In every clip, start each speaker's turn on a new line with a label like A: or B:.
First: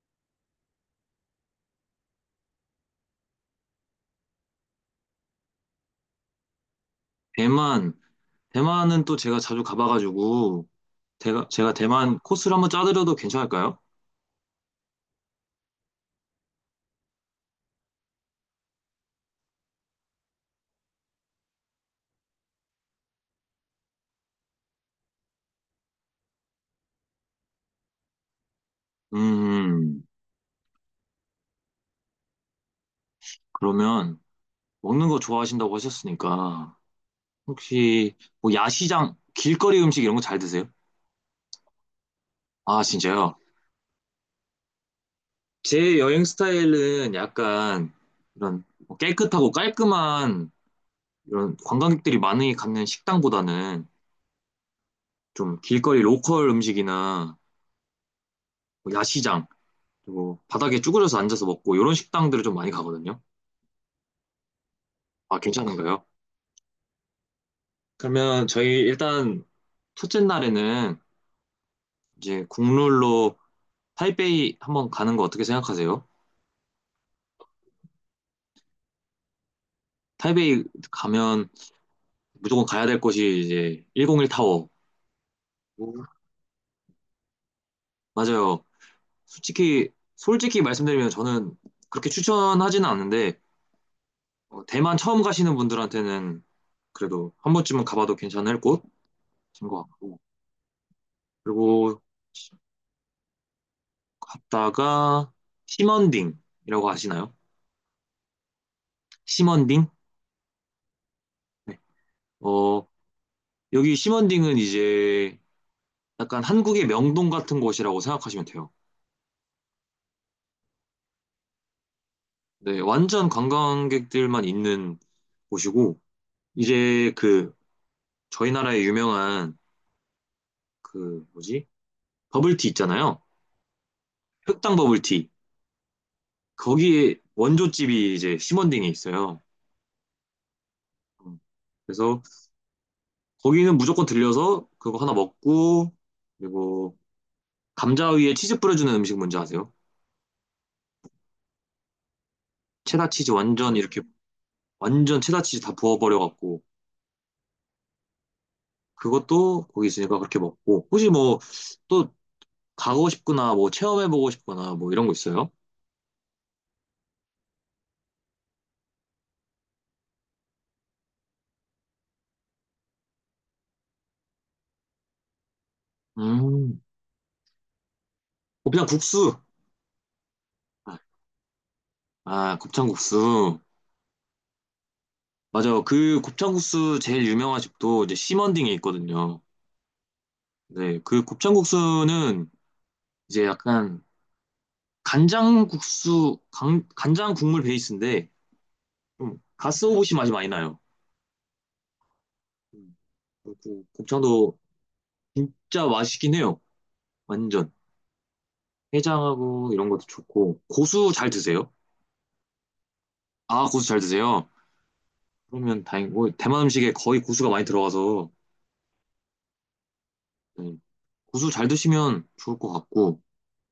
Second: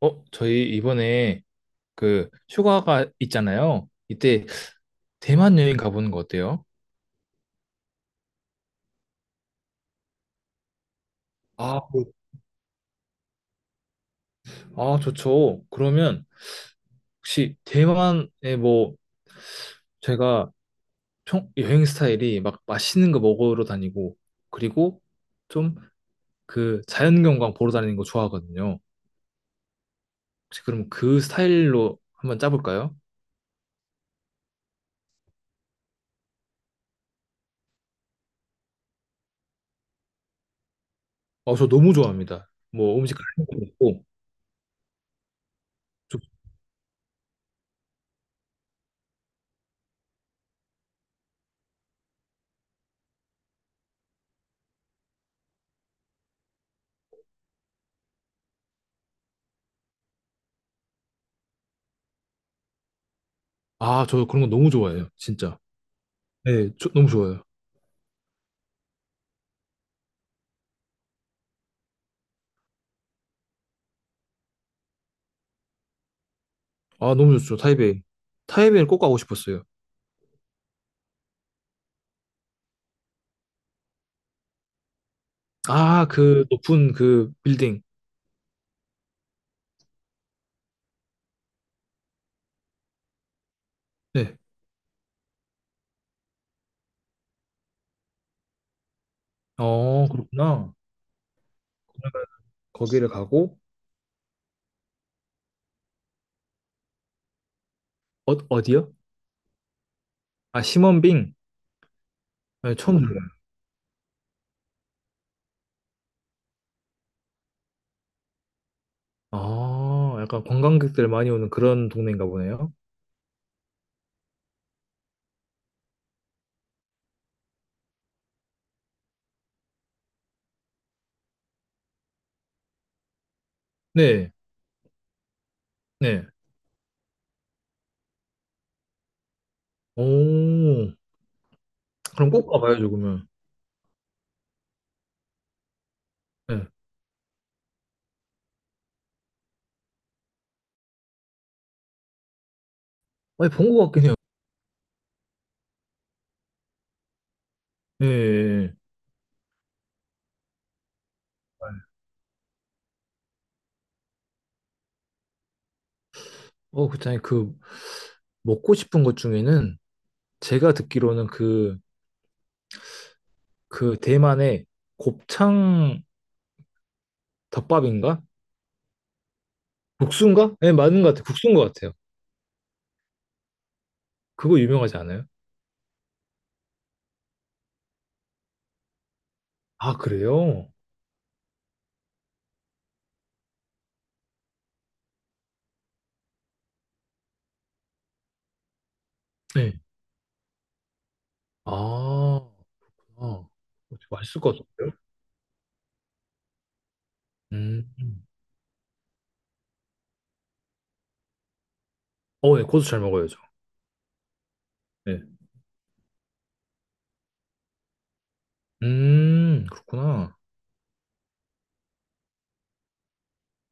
A: 어, 저희 이번에 그 휴가가 있잖아요. 이때 대만 여행 가보는 거 어때요?
B: 대만, 대만은 또 제가 자주 가봐가지고, 제가
A: 아, 그-
B: 대만 코스를 한번 짜드려도 괜찮을까요?
A: 아, 좋죠. 그러면 혹시 대만에 뭐 제가 총 여행 스타일이 막 맛있는 거 먹으러 다니고 그리고 좀 그 자연경관 보러 다니는 거 좋아하거든요.
B: 음,
A: 혹시 그럼 그 스타일로 한번 짜볼까요?
B: 그러면 먹는 거 좋아하신다고 하셨으니까, 혹시 뭐 야시장, 길거리 음식 이런 거 잘 드세요?
A: 어, 저 너무 좋아합니다.
B: 아,
A: 뭐 음식
B: 진짜요?
A: 같은 거 먹고.
B: 제
A: 저-
B: 여행 스타일은 약간 이런 뭐 깨끗하고 깔끔한 이런 관광객들이 많이 가는 식당보다는 좀 길거리 로컬 음식이나 뭐 야시장, 그리고 바닥에 쭈그려서 앉아서 먹고 이런 식당들을 좀 많이 가거든요.
A: 아, 저 그런 거 너무 좋아해요.
B: 아,
A: 진짜.
B: 괜찮은가요?
A: 네, 너무 좋아요.
B: 그러면 저희 일단 첫째 날에는 이제 국룰로 타이베이 한번 가는 거 어떻게 생각하세요?
A: 아, 너무 좋죠. 타이베이. 타이베이를 꼭 가고 싶었어요.
B: 타이베이 가면 무조건 가야 될 곳이 이제 101 타워. 오.
A: 아, 그 높은 그 빌딩.
B: 맞아요. 솔직히 솔직히 말씀드리면 저는 그렇게 추천하지는 않는데
A: 네.
B: 대만 처음 가시는 분들한테는 그래도 한 번쯤은 가봐도 괜찮을 곳인 것
A: 어,
B: 같고
A: 그렇구나.
B: 그리고
A: 거기를 가고,
B: 갔다가 시먼딩이라고 아시나요?
A: 어, 어디요?
B: 시먼딩?
A: 아, 시먼빙.
B: 네.
A: 네,
B: 어,
A: 처음 들어요.
B: 여기 심원딩은 이제 약간 한국의 명동 같은 곳이라고 생각하시면 돼요.
A: 아, 약간 관광객들 많이 오는 그런 동네인가 보네요.
B: 네, 완전 관광객들만 있는 곳이고, 이제 그 저희 나라의 유명한 그 뭐지? 버블티 있잖아요.
A: 네,
B: 흑당 버블티.
A: 네.
B: 거기에 원조집이 이제 심원딩에 있어요.
A: 오,
B: 음, 그래서
A: 그럼 꼭 가봐야죠, 그러면.
B: 거기는 무조건 들려서 그거 하나 먹고,
A: 네.
B: 그리고 감자 위에 치즈 뿌려주는 음식 뭔지 아세요? 체다치즈
A: 아니,
B: 완전
A: 본것
B: 이렇게
A: 같긴 해요.
B: 완전 체다치즈 다 부어버려갖고
A: 네. 네,
B: 그것도 거기 있으니까 그렇게 먹고. 혹시 뭐
A: 네.
B: 또 가고 싶거나 뭐 체험해보고 싶거나 뭐 이런 거 있어요?
A: 어, 그렇잖아요. 먹고 싶은 것 중에는 제가 듣기로는 그 대만의 곱창
B: 음.
A: 덮밥인가?
B: 곱창국수.
A: 국수인가? 네,
B: 아,
A: 맞는 것 같아요. 국수인 것 같아요.
B: 아, 곱창국수.
A: 그거 유명하지 않아요?
B: 맞아요. 그 곱창국수 제일 유명한 집도 이제 심원딩에 있거든요.
A: 아, 그래요?
B: 네, 그 곱창국수는 이제 약간 간장국수, 간장 국물 베이스인데 좀
A: 네.
B: 가스오부시 맛이 많이 나요.
A: 아,
B: 음,
A: 아,
B: 그리고
A: 맛있을 것
B: 곱창도
A: 같은데요?
B: 진짜 맛있긴 해요. 완전.
A: 음.
B: 해장하고 이런 것도 좋고. 고수 잘 드세요?
A: 어, 예, 고수 잘 먹어야죠.
B: 아, 고수 잘 드세요?
A: 네.
B: 그러면 다행, 고 대만 음식에 거의 고수가 많이 들어가서,
A: 그렇구나.
B: 네. 고수 잘 드시면 좋을 것 같고,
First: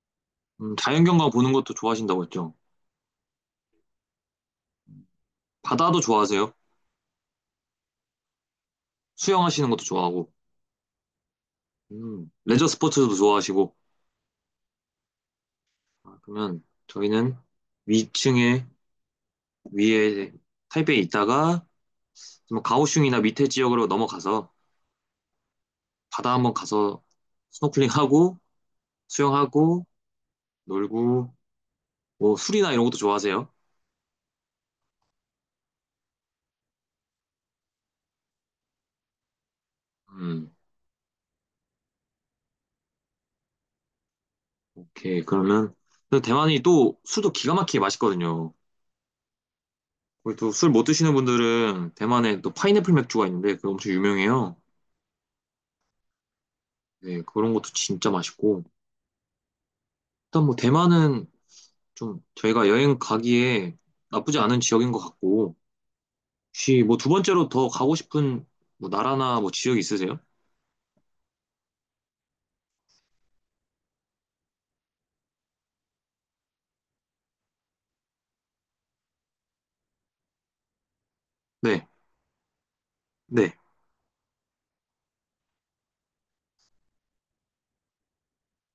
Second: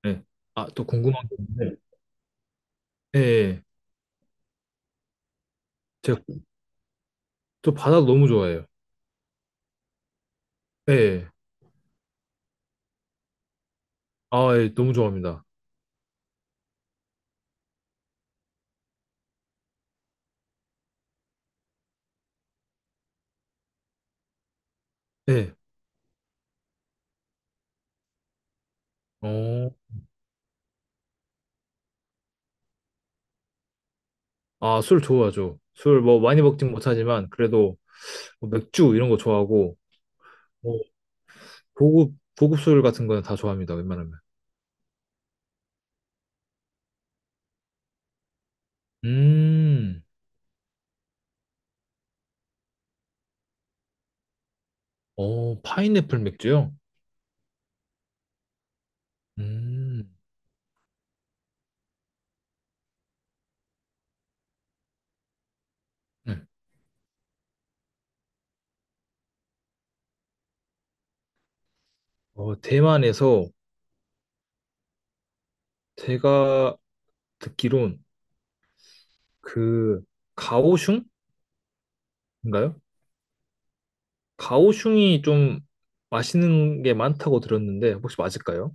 A: 네. 아, 또 궁금한
B: 자연경관
A: 게
B: 보는 것도
A: 있는데.
B: 좋아하신다고 했죠.
A: 예, 예.
B: 바다도
A: 제가
B: 좋아하세요?
A: 또 바다도 너무 좋아해요.
B: 수영하시는 것도 좋아하고,
A: 예. 예.
B: 레저 스포츠도 좋아하시고,
A: 아, 예, 너무 좋아합니다.
B: 아, 그러면 저희는 위층에, 위에 타이베이에 있다가, 좀 가오슝이나 밑에 지역으로 넘어가서,
A: 예.
B: 바다 한번 가서 스노클링하고,
A: 어,
B: 수영하고, 놀고, 뭐, 술이나 이런 것도 좋아하세요?
A: 아, 술 좋아하죠. 술 뭐 많이 먹진 못하지만, 그래도 뭐 맥주 이런 거 좋아하고,
B: 음.
A: 뭐 고급 술 같은 거는 다 좋아합니다, 웬만하면.
B: 오케이, 그러면 그 대만이 또 술도 기가 막히게 맛있거든요.
A: 음.
B: 그리고 또 술 못 드시는 분들은 대만에 또 파인애플 맥주가 있는데 그거 엄청 유명해요.
A: 어, 파인애플 맥주요?
B: 네, 그런 것도 진짜 맛있고.
A: 음.
B: 일단 뭐 대만은 좀 저희가 여행 가기에 나쁘지 않은 지역인 것 같고.
A: 네.
B: 혹시 뭐 두 번째로 더 가고 싶은 뭐 나라나 뭐 지역 있으세요?
A: 어, 대만에서 제가 듣기론 그 가오슝인가요?
B: 네, 네.
A: 가오슝이 좀 맛있는 게 많다고 들었는데 혹시 맞을까요?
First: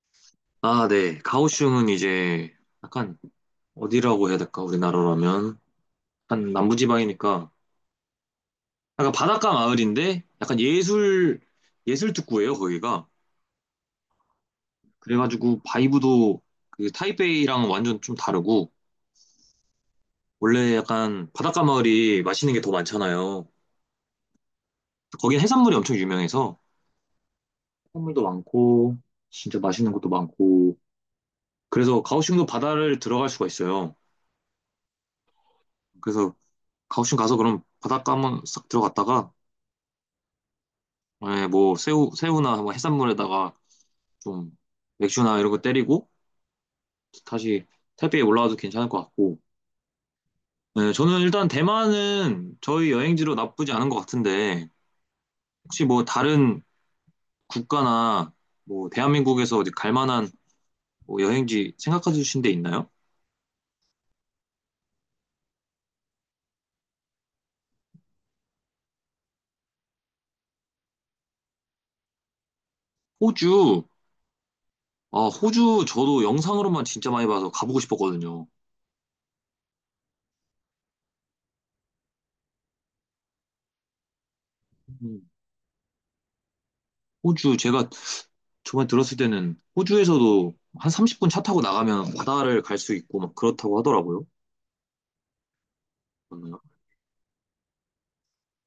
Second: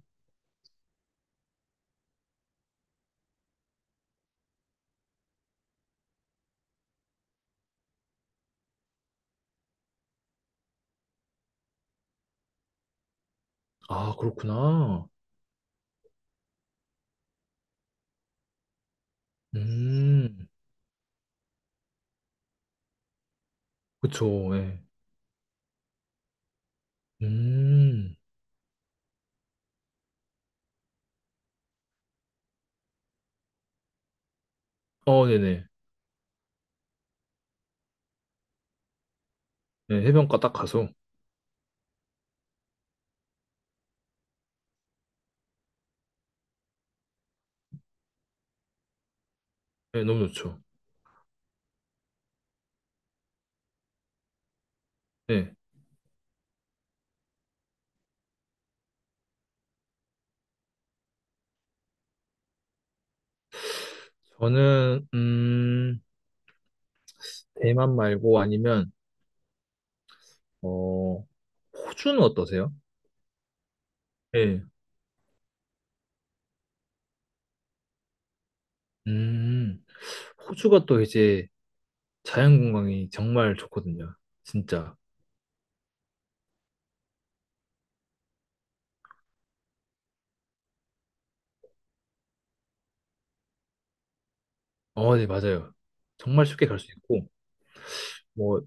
B: 아, 네. 가오슝은 이제 약간 어디라고 해야 될까? 우리나라라면. 약간 남부지방이니까 약간 바닷가 마을인데 약간 예술 특구예요 거기가
A: 아, 그렇구나.
B: 그래가지고 바이브도 그 타이베이랑 완전 좀 다르고
A: 음.
B: 원래 약간 바닷가 마을이 맛있는 게 더 많잖아요
A: 그쵸. 예.
B: 거긴 해산물이 엄청 유명해서
A: 음.
B: 해산물도 많고 진짜 맛있는 것도 많고 그래서 가오슝도 바다를 들어갈 수가 있어요
A: 어, 네네.
B: 그래서 가오슝 가서 그럼 바닷가 한번 싹 들어갔다가
A: 예, 해변가 딱 가서.
B: 예, 뭐 새우나 뭐 해산물에다가 좀 맥주나 이런 거 때리고 다시 타이베이 올라와도 괜찮을 것 같고
A: 예, 너무 좋죠.
B: 네, 저는 일단 대만은 저희 여행지로 나쁘지 않은 것 같은데,
A: 예.
B: 혹시 뭐 다른 국가나 뭐 대한민국에서 어디 갈 만한 뭐 여행지 생각해 주신 데 있나요?
A: 저는 대만 말고 아니면 어, 호주는 어떠세요?
B: 호주,
A: 예.
B: 아, 호주 저도 영상으로만 진짜 많이 봐서 가보고 싶었거든요.
A: 음. 호주가 또 이제 자연관광이 정말 좋거든요. 진짜.
B: 음, 호주, 제가 저번에 들었을 때는 호주에서도 한 30분 차 타고 나가면 바다를 갈 수 있고 막 그렇다고 하더라고요.
A: 어, 네, 맞아요. 정말
B: 맞나요?
A: 쉽게 갈 수 있고, 뭐,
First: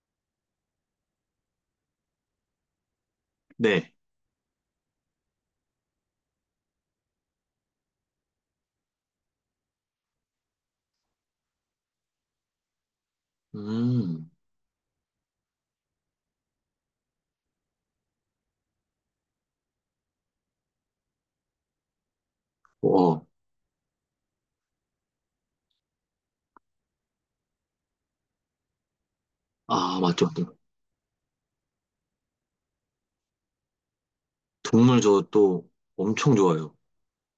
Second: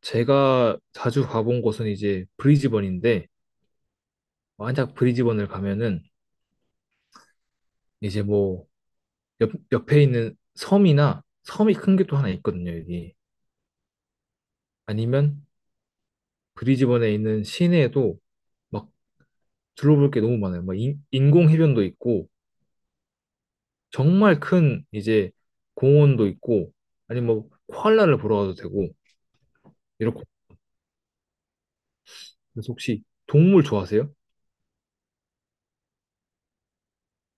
A: 제가 자주 가본 곳은 이제 브리즈번인데,
B: 네.
A: 만약 브리즈번을 가면은 이제 뭐, 옆에 있는 섬이나 섬이 큰 게 또 하나 있거든요, 여기.
B: 음.
A: 아니면 브리즈번에 있는 시내에도 막 둘러볼 게 너무 많아요. 막 인공 해변도 있고,
B: 어,
A: 정말 큰 이제 공원도 있고, 아니면 뭐, 코알라를 보러 가도 되고,
B: 아,
A: 이렇게
B: 맞죠, 맞죠.
A: 그래서 혹시 동물 좋아하세요?
B: 동물 저 또 엄청 좋아요.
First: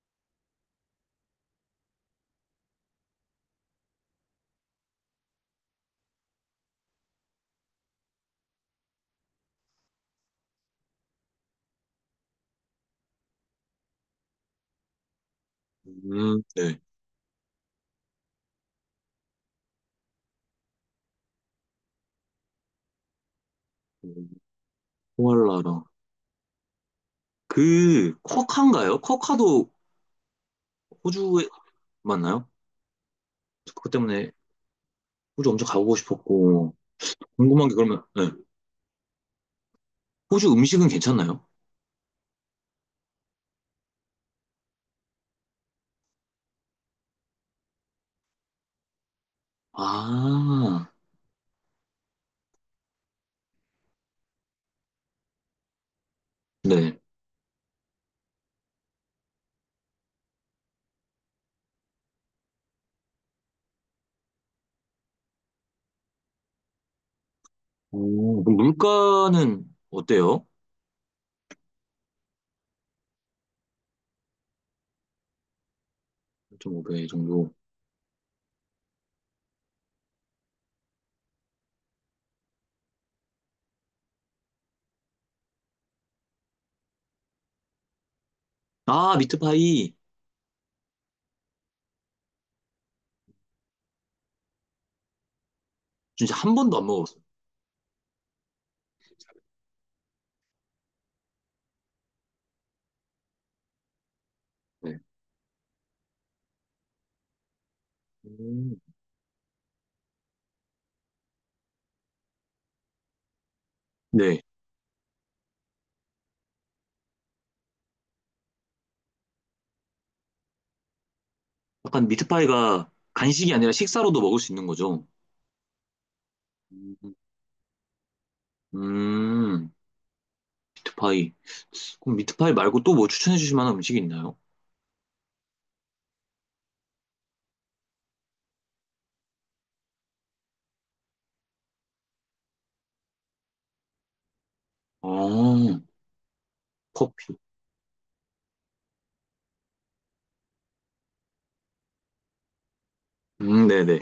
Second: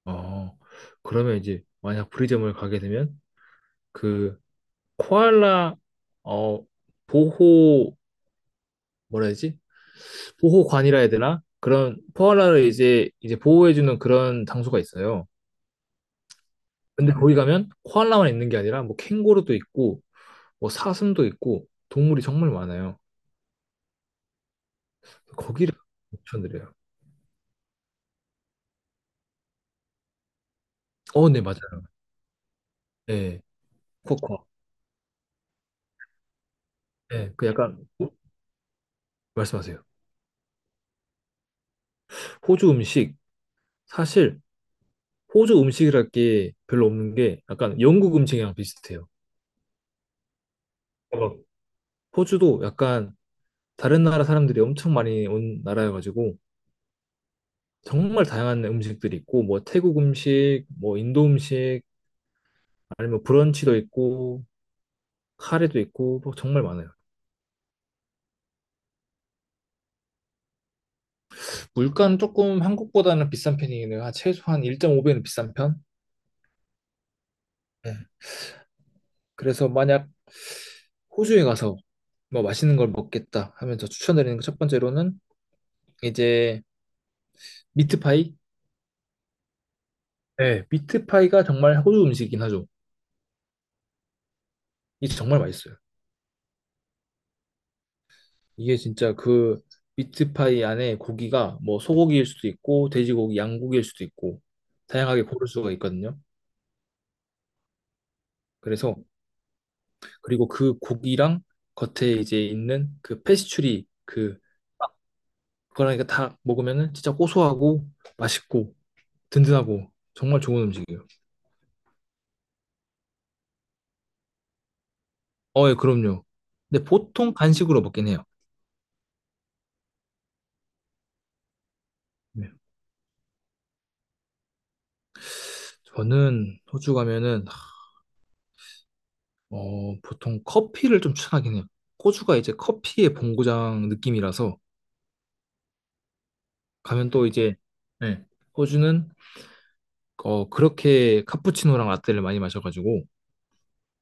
A: 어, 그러면 이제 만약 브리점을 가게 되면 그 코알라 어 보호 뭐라 해야지? 보호관이라 해야 되나? 그런 코알라를 이제 보호해주는 그런 장소가 있어요.
B: 네.
A: 근데 거기 가면 코알라만 있는 게 아니라 뭐 캥거루도 있고 뭐 사슴도 있고 동물이 정말 많아요. 거기를
B: 코알라랑
A: 추천드려요.
B: 그 쿼카인가요? 쿼카도
A: 어, 네,
B: 호주에
A: 맞아요.
B: 맞나요?
A: 네,
B: 그것 때문에
A: 코코.
B: 호주 엄청 가보고 싶었고
A: 네, 그
B: 궁금한 게
A: 약간
B: 그러면 네.
A: 말씀하세요.
B: 호주 음식은 괜찮나요?
A: 호주 음식 사실 호주 음식이랄 게 별로 없는 게 약간 영국 음식이랑 비슷해요.
B: 아,
A: 어, 호주도 약간 다른 나라 사람들이 엄청 많이 온 나라여가지고
B: 네.
A: 정말 다양한 음식들이 있고 뭐 태국 음식, 뭐 인도 음식, 아니면 브런치도 있고 카레도 있고 뭐 정말 많아요.
B: 오, 그럼 물가는 어때요?
A: 물가는 조금 한국보다는 비싼 편이긴 해요. 한 최소한 1.5배는 비싼 편?
B: 일점5배 정도.
A: 네. 그래서 만약 호주에 가서 뭐 맛있는 걸 먹겠다 하면 저 추천드리는 거 첫 번째로는 이제 미트파이.
B: 아, 미트파이
A: 네, 미트파이가 정말 호주 음식이긴 하죠. 이게 정말 맛있어요.
B: 진짜 한 번도 안 먹어봤어요.
A: 이게 진짜 그 미트파이 안에 고기가 뭐 소고기일 수도 있고 돼지고기, 양고기일 수도 있고
B: 네.
A: 다양하게 고를 수가 있거든요.
B: 음.
A: 그래서 그리고 그 고기랑 겉에 이제 있는 그 페스츄리 그
B: 네.
A: 그러니까 다 먹으면은 진짜 고소하고 맛있고 든든하고 정말 좋은 음식이에요.
B: 약간 미트파이가 간식이 아니라 식사로도 먹을 수 있는 거죠.
A: 어, 예, 그럼요. 근데
B: 음,
A: 보통 간식으로 먹긴 해요.
B: 음, 미트파이. 그럼
A: 네.
B: 미트파이 말고 또 뭐 추천해 주실 만한 음식이 있나요?
A: 저는 호주 가면은 어, 보통 커피를 좀 추천하긴 해요. 호주가 이제 커피의 본고장 느낌이라서
B: 어,
A: 가면 또
B: 커피.
A: 이제. 네, 호주는 어, 그렇게 카푸치노랑 라떼를 많이 마셔가지고
B: 네네.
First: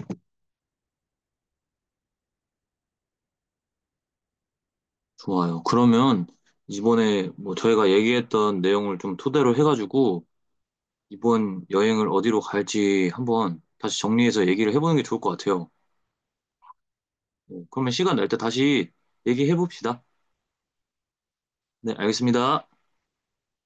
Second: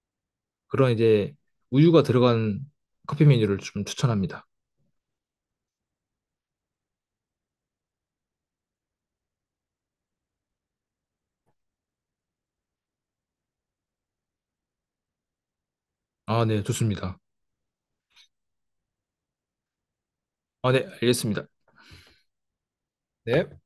A: 그런 이제 우유가 들어간 커피 메뉴를 좀 추천합니다.
B: 좋아요. 그러면 이번에 뭐 저희가 얘기했던 내용을 좀 토대로 해가지고 이번 여행을 어디로 갈지 한번 다시 정리해서 얘기를 해보는 게 좋을 것 같아요.
A: 아, 네, 좋습니다.
B: 네, 그러면 시간 날 때 다시 얘기해봅시다.
A: 아, 네, 알겠습니다.
B: 네, 알겠습니다.
A: 네.